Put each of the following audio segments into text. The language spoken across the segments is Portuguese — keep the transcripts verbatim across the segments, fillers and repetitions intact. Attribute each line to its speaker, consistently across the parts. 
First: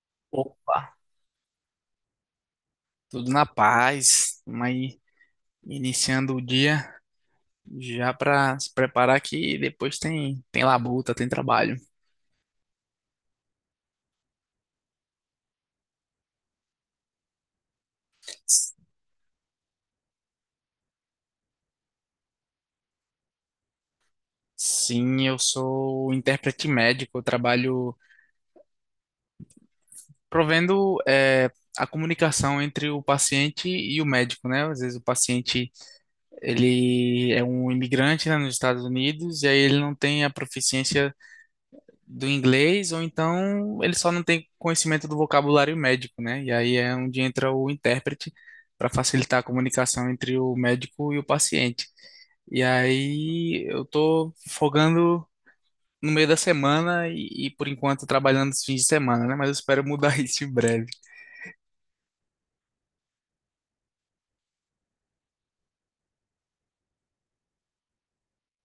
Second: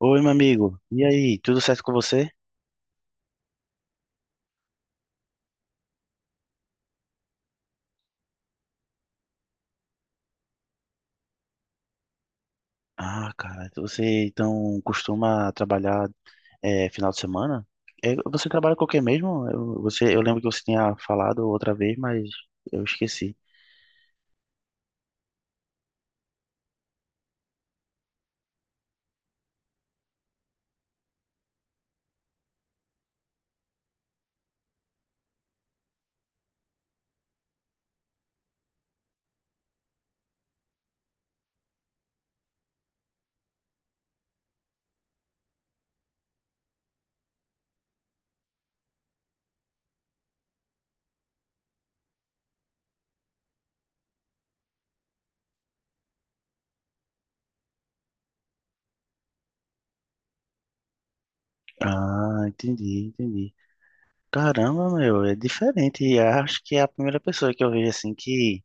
Speaker 1: Oi, meu amigo.
Speaker 2: Opa,
Speaker 1: E aí, tudo certo com você?
Speaker 2: tudo na paz. Vamos aí iniciando o dia já para se preparar que depois tem tem labuta, tem trabalho.
Speaker 1: Ah, cara, você então costuma trabalhar é, final de semana? É, você
Speaker 2: S-
Speaker 1: trabalha com o quê mesmo? Eu, você, eu lembro que você tinha falado outra vez, mas eu esqueci.
Speaker 2: Sim, eu sou intérprete médico, eu trabalho provendo eh, a comunicação entre o paciente e o médico, né? Às vezes o paciente ele é um imigrante, né, nos Estados Unidos e aí ele não tem a proficiência do inglês, ou então ele só não tem conhecimento do vocabulário médico, né? E aí é onde entra o intérprete para facilitar a comunicação entre o médico e o paciente. E aí eu tô folgando no meio da semana e, e por enquanto trabalhando os fins de semana, né? Mas eu espero mudar isso em breve.
Speaker 1: Ah, entendi, entendi. Caramba, meu, é diferente. E acho que é a primeira pessoa que eu vejo assim que,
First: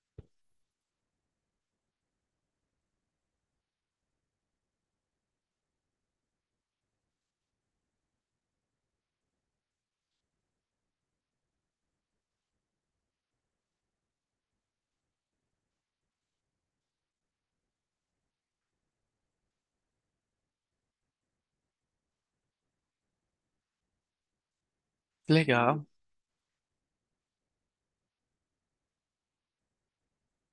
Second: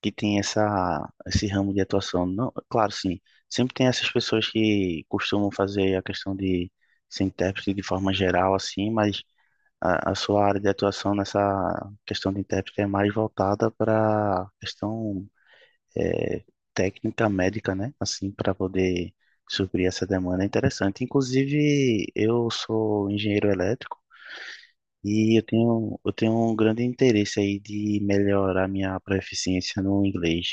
Speaker 1: que tem essa, esse ramo de atuação. Não, claro, sim. Sempre tem essas pessoas que costumam fazer a questão de ser intérprete de forma geral, assim, mas. a, a sua área de atuação nessa questão de intérprete é mais voltada para questão é, técnica médica, né? Assim, para poder suprir essa demanda é interessante. Inclusive, eu sou engenheiro elétrico e eu
Speaker 2: Legal.
Speaker 1: tenho, eu tenho um grande interesse aí de melhorar minha proficiência no inglês.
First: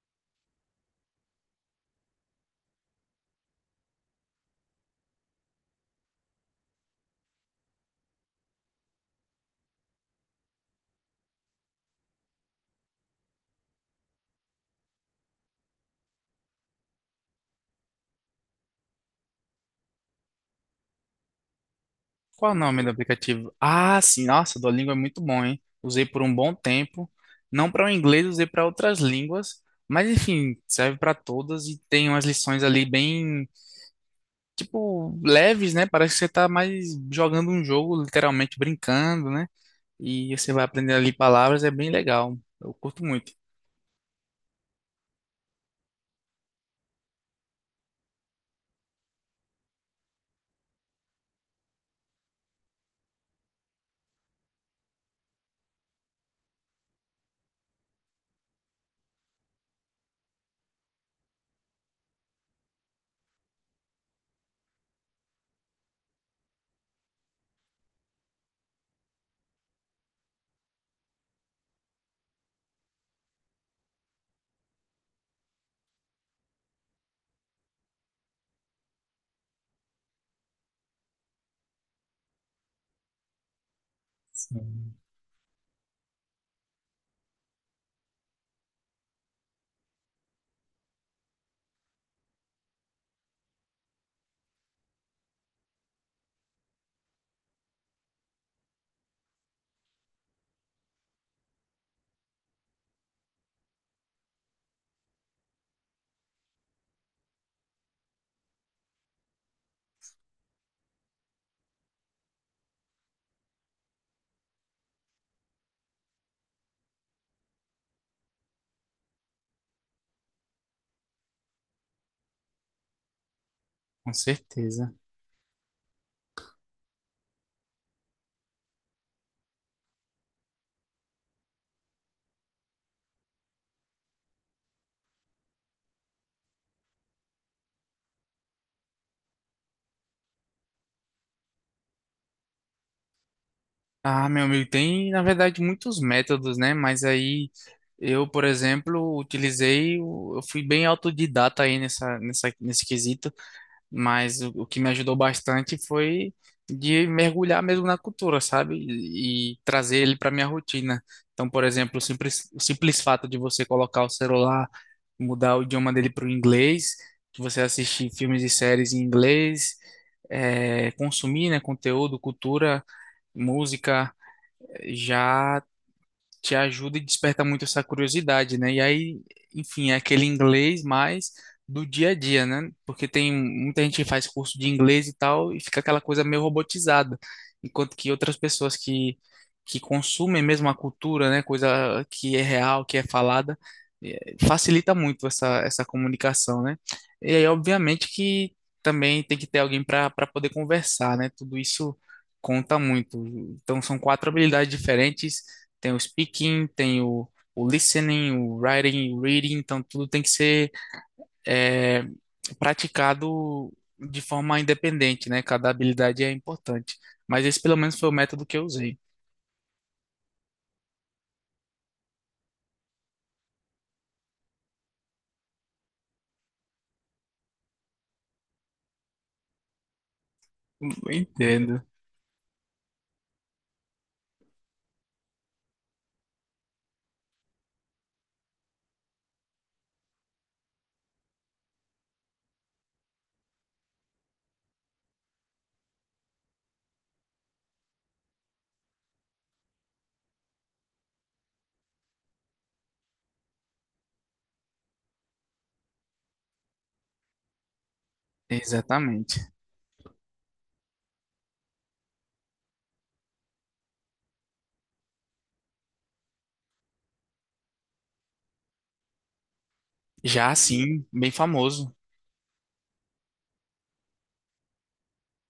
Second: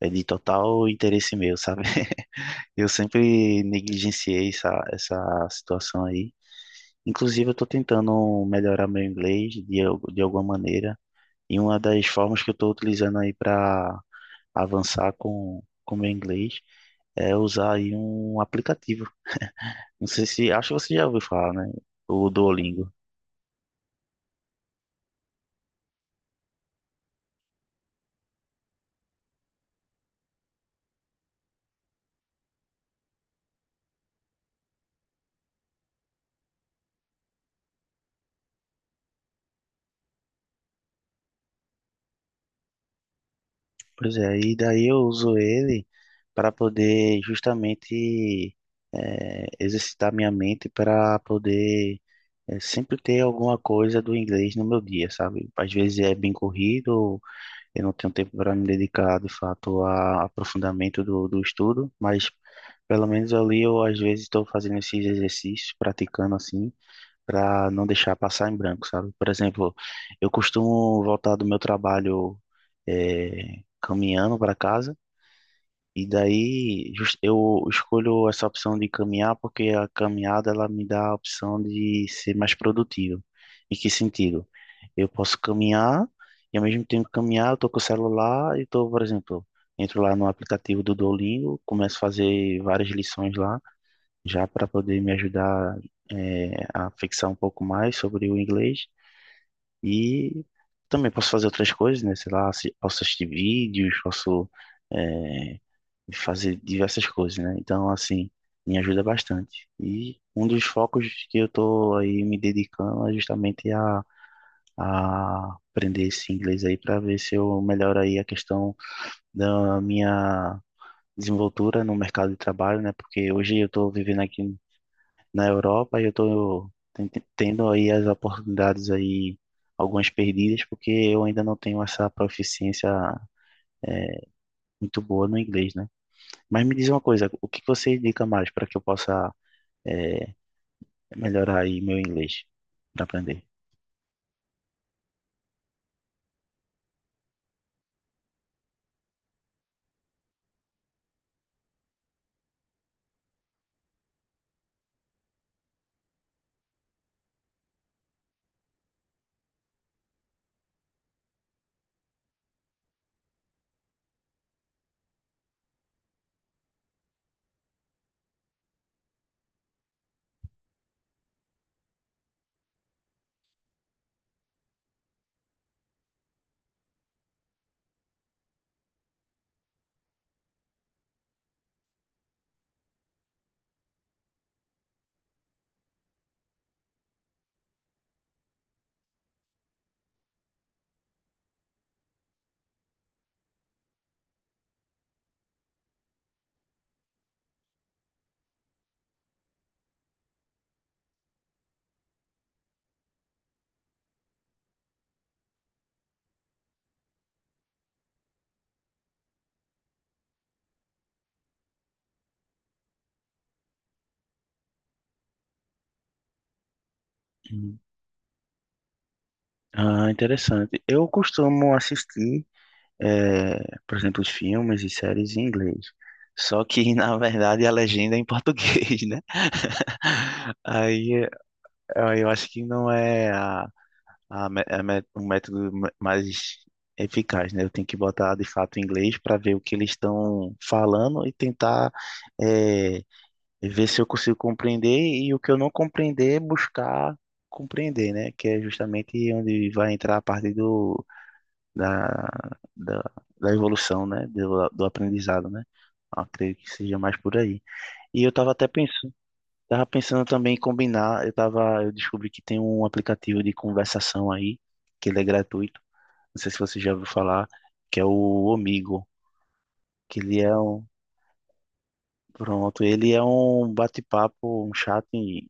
Speaker 1: É de total interesse meu, sabe? Eu sempre negligenciei essa, essa situação aí. Inclusive, eu estou tentando melhorar meu inglês de, al- de alguma maneira. E uma das formas que eu estou utilizando aí para avançar com com meu inglês é usar aí um aplicativo. Não sei se, acho que você já ouviu falar, né? O
Speaker 2: Qual o nome
Speaker 1: Duolingo.
Speaker 2: do aplicativo? Ah, sim, nossa, Duolingo é muito bom, hein? Usei por um bom tempo, não para o inglês, usei para outras línguas, mas enfim, serve para todas e tem umas lições ali bem, tipo, leves, né? Parece que você tá mais jogando um jogo, literalmente brincando, né? E você vai aprendendo ali palavras, é bem legal. Eu curto muito.
Speaker 1: Pois é, e daí eu uso ele para poder justamente eh, exercitar minha mente para poder eh, sempre ter alguma coisa do inglês no meu dia, sabe? Às vezes é bem corrido. Eu não tenho tempo para me dedicar, de fato, a aprofundamento do, do estudo, mas pelo menos ali eu, às vezes, estou fazendo esses exercícios, praticando assim, para não deixar passar em branco, sabe? Por exemplo, eu costumo voltar do meu trabalho eh, caminhando para casa. E daí jus- eu escolho essa opção de caminhar porque a caminhada ela me dá a opção de ser mais produtivo. Em que sentido?
Speaker 2: Sim.
Speaker 1: Eu posso caminhar e ao mesmo tempo caminhar, eu tô com o celular e tô, por exemplo, entro lá no aplicativo do Duolingo, começo a fazer várias lições lá, já para poder me ajudar eh, a fixar um pouco mais sobre o inglês. E também posso fazer outras coisas, né? Sei lá, assi- posso assistir vídeos, posso é, de fazer diversas coisas, né? Então, assim, me ajuda bastante. E um dos focos que eu tô aí me dedicando é justamente a, a aprender esse inglês aí para ver se eu melhoro aí a questão da minha desenvoltura no mercado de trabalho, né? Porque hoje eu tô
Speaker 2: Com
Speaker 1: vivendo aqui
Speaker 2: certeza.
Speaker 1: na Europa e eu tô ten- tendo aí as oportunidades aí, algumas perdidas, porque eu ainda não tenho essa proficiência muito boa no inglês, né? Mas me diz uma coisa, o que que você indica mais para que eu possa é, é melhorar aí meu inglês para aprender.
Speaker 2: Ah, meu amigo, tem na verdade muitos métodos, né? Mas aí eu, por exemplo, utilizei, o- eu fui bem autodidata aí nessa, nessa, nesse quesito, mas o, o que me ajudou bastante foi de mergulhar mesmo na cultura, sabe? E, e trazer ele para minha rotina. Então, por exemplo, o simples, o simples fato de você colocar o celular, mudar o idioma dele para o inglês, de você assistir filmes e séries em inglês, eh, consumir, né, conteúdo, cultura, música já te ajuda e desperta muito essa curiosidade, né? E aí, enfim, é aquele inglês mais do dia a dia, né? Porque tem muita gente que faz curso de inglês e tal e fica aquela coisa meio robotizada, enquanto que outras pessoas que que consumem mesmo a cultura, né? Coisa que é real, que é falada, eh, facilita muito essa essa comunicação, né? E aí, obviamente que também tem que ter alguém para para poder conversar, né? Tudo isso conta muito. Então, são quatro habilidades diferentes, tem o speaking, tem o, o listening, o writing, o reading, então tudo tem que ser é, praticado de forma independente, né? Cada habilidade é importante. Mas esse pelo
Speaker 1: Hum.
Speaker 2: menos foi o método que eu usei.
Speaker 1: Ah, interessante. Eu costumo assistir, é, por exemplo, os filmes e séries em inglês. Só que, na verdade, a legenda é em português, né? Aí,
Speaker 2: Entendo.
Speaker 1: eh, eu acho que não é a, a, mé- a mé- o método ma- mais eficaz, né? Eu tenho que botar de fato em inglês para ver o que eles estão falando e tentar é, e ver se eu consigo compreender e o que eu não compreender, buscar compreender, né? Que é justamente onde vai entrar a parte do, da, da, da evolução, né? Do, do aprendizado, né? Eu acredito que seja mais por aí. E eu tava até pensando,
Speaker 2: Exatamente.
Speaker 1: tava pensando também em combinar, eu tava, eu descobri que tem um aplicativo de conversação aí, que ele é gratuito, não sei se você já ouviu falar, que é o Omigo, que ele
Speaker 2: Já
Speaker 1: é um
Speaker 2: assim, bem famoso.
Speaker 1: Pronto, ele é um bate-papo, um chat, e,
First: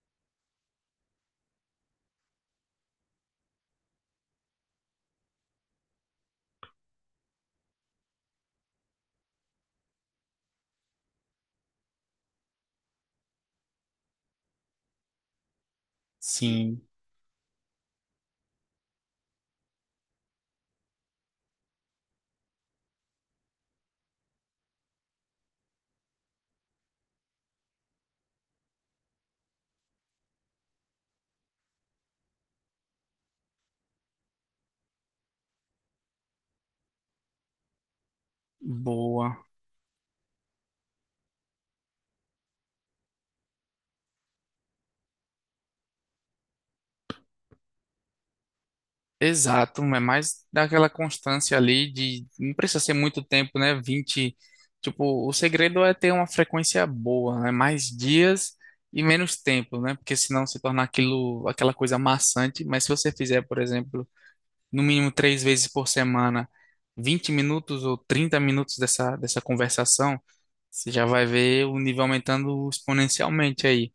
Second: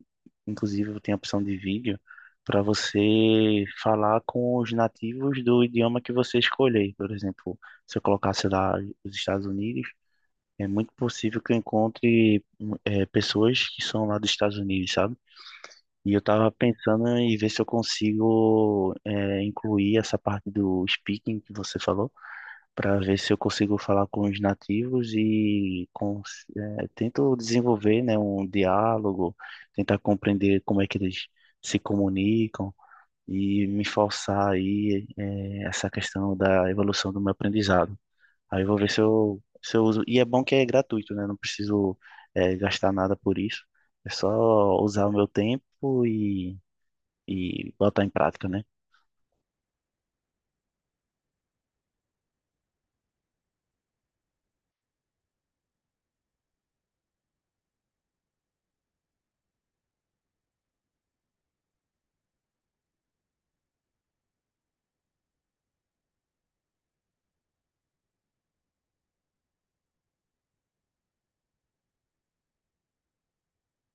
Speaker 1: inclusive tem a opção de vídeo para você falar com os nativos do idioma que você escolher. Por exemplo, se eu colocasse lá os Estados Unidos, é muito possível que eu encontre hum, eh, pessoas que são lá dos Estados Unidos, sabe? E eu estava
Speaker 2: Sim,
Speaker 1: pensando em ver se eu consigo eh, incluir essa parte do speaking que você falou para ver se eu consigo falar com os nativos e cons- eh, tento desenvolver, né, um diálogo, tentar compreender como é que eles se comunicam e me forçar aí eh, essa questão da evolução do meu aprendizado. Aí eu vou ver se eu,
Speaker 2: boa.
Speaker 1: se eu uso. E é bom que é gratuito, né? Não preciso eh, gastar nada por isso. É só usar o meu tempo e, e botar em prática, né?
Speaker 2: Exato, é mais daquela constância ali de não precisa ser muito tempo, né? vinte tipo, o segredo é ter uma frequência boa, né? Mais dias e menos tempo, né? Porque senão se torna aquilo, aquela coisa maçante, mas se você fizer, por exemplo, no mínimo três vezes por semana, vinte minutos ou trinta minutos dessa, dessa conversação, você já vai ver o nível aumentando exponencialmente aí.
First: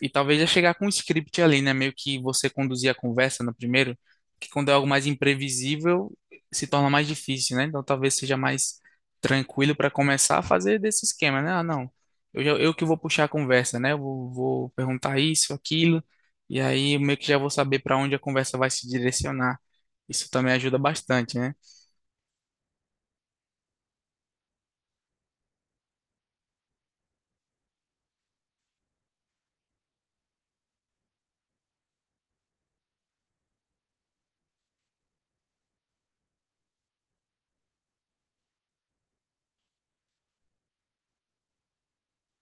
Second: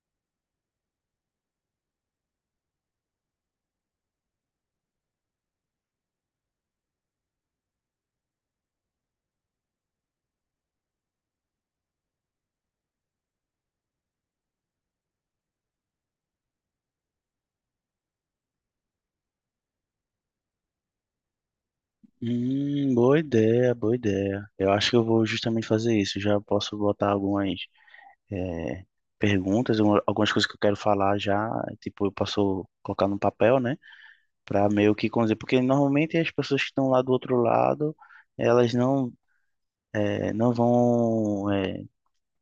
Speaker 2: E talvez já chegar com um script ali, né? Meio que você conduzir a conversa no primeiro, que quando é algo mais imprevisível, se torna mais difícil, né? Então talvez seja mais tranquilo para começar a fazer desse esquema, né? Ah, não, eu, já- eu que vou puxar a conversa, né? Eu vou, vou perguntar isso, aquilo, e aí eu meio que já vou saber para onde a conversa vai se direcionar. Isso também ajuda bastante, né?
Speaker 1: Hum, boa ideia, boa ideia. Eu acho que eu vou justamente fazer isso. Já posso botar algumas eh, perguntas, um- algumas coisas que eu quero falar já. Tipo, eu posso colocar num papel, né? Pra meio que conduzir. Porque normalmente as pessoas que estão lá do outro lado, elas não, eh, não vão eh,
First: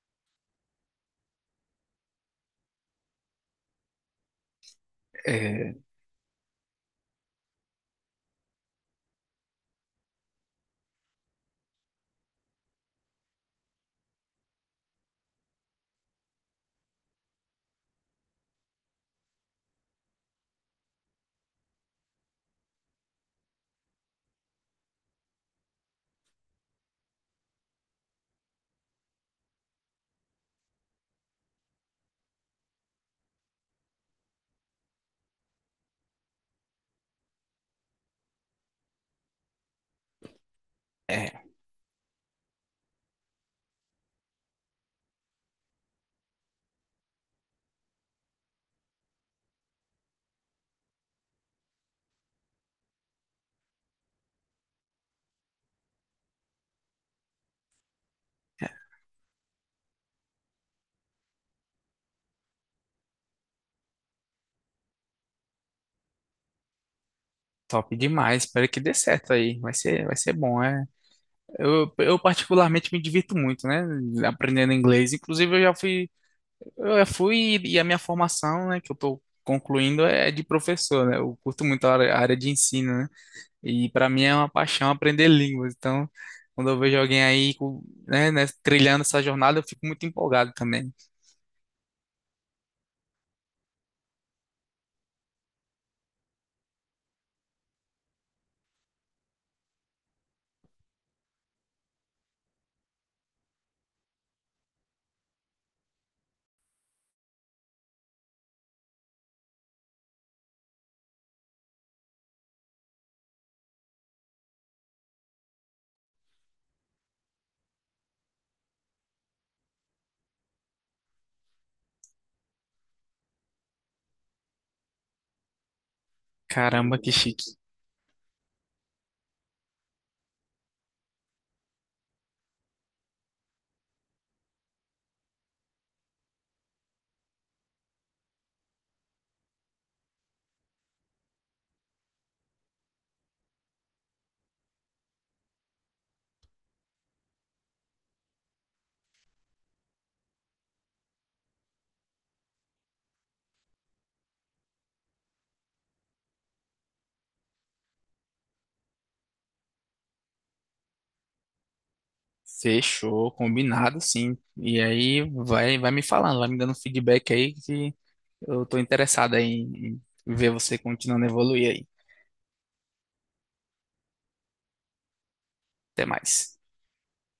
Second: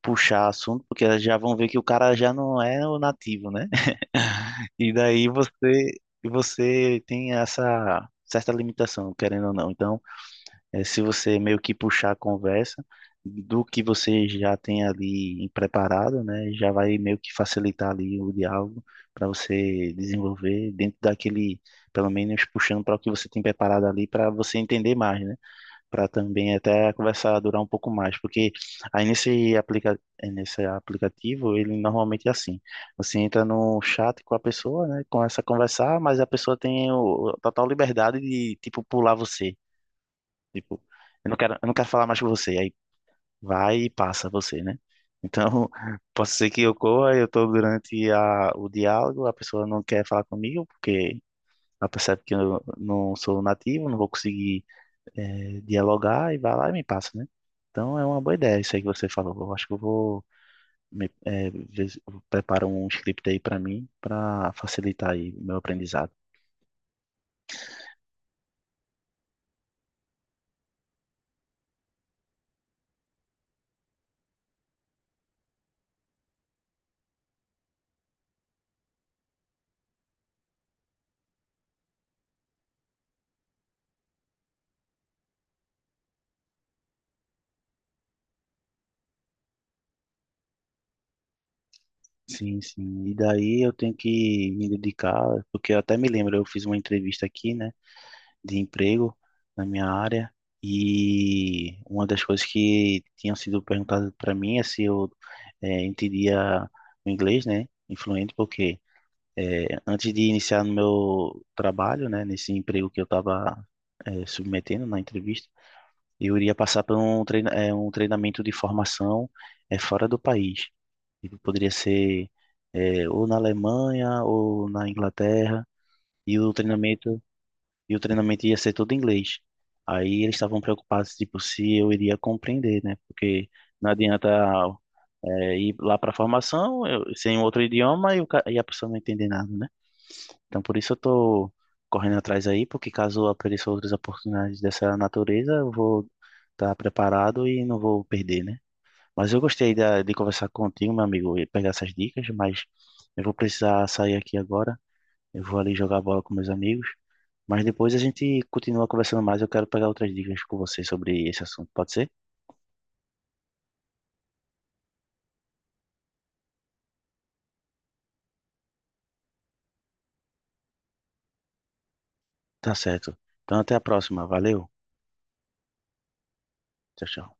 Speaker 1: puxar assunto, porque elas já vão ver que o cara já não é o nativo, né? E daí você,
Speaker 2: É,
Speaker 1: você tem essa certa limitação, querendo ou não. Então eh, se você meio que puxar a conversa do que você já tem ali preparado, né, já vai meio que facilitar ali o diálogo para você desenvolver dentro daquele, pelo menos puxando para o que você tem preparado ali para você entender mais, né, para também até a conversa durar um pouco mais, porque aí nesse aplica eh, nesse aplicativo ele normalmente é assim, você entra no chat com a pessoa, né, começa a conversar, mas a pessoa tem o, total liberdade de tipo pular você. Tipo, eu
Speaker 2: é
Speaker 1: não quero, eu não quero falar mais com você. Aí vai e passa você, né? Então, posso ser que ocorra, eu tô durante a, o diálogo, a pessoa não quer falar comigo, porque ela percebe que eu não sou nativo, não vou conseguir eh, dialogar, e vai lá e me passa, né? Então, é uma boa ideia isso aí que você falou. Eu acho que eu vou me, eh, ver se eu preparo um script aí para mim, para facilitar aí o meu aprendizado.
Speaker 2: top demais. Espero que dê certo aí. Vai ser, vai ser bom, é. Eu, eu particularmente me divirto muito, né? Aprendendo inglês. Inclusive, eu já fui, eu já fui e a minha formação, né, que eu tô concluindo é de professor, né? Eu curto muito a área, a área de ensino, né? E para mim é uma paixão aprender línguas. Então, quando eu vejo alguém aí, com- né, né, trilhando essa jornada, eu fico muito empolgado também.
Speaker 1: Sim, sim. E daí eu tenho que me dedicar, porque eu até me lembro, eu fiz uma entrevista aqui, né? De emprego na minha área e uma das coisas que tinham sido perguntadas para mim é se eu eh, entendia o inglês, né, influente, porque eh, antes de iniciar no meu trabalho, né, nesse emprego que eu estava submetendo na entrevista, eu iria passar por um, treina, eh, um treinamento de formação eh, fora do país. Ele poderia ser eh, ou na Alemanha ou na Inglaterra. E o
Speaker 2: Caramba, que
Speaker 1: treinamento
Speaker 2: chique.
Speaker 1: e o treinamento ia ser todo em inglês. Aí eles estavam preocupados, tipo, se eu iria compreender, né? Porque não adianta é, ir lá para a formação eu- sem um outro idioma e, o ca- e a pessoa não entender nada, né? Então por isso eu tô correndo atrás aí, porque caso apareçam outras oportunidades dessa natureza, eu vou estar preparado e não vou perder, né? Mas eu gostei da, de conversar contigo, meu amigo, e pegar essas dicas, mas eu vou precisar sair aqui agora. Eu vou ali jogar bola com meus amigos. Mas depois a gente continua conversando mais. Eu quero pegar outras dicas com você sobre esse assunto. Pode ser?
Speaker 2: Fechou, combinado, sim. E aí vai, vai me falando, vai me dando feedback aí que eu tô interessado aí em em ver você continuando a evoluir aí.
Speaker 1: Tá certo. Então até a próxima. Valeu.
Speaker 2: Até mais.
Speaker 1: Tchau, tchau.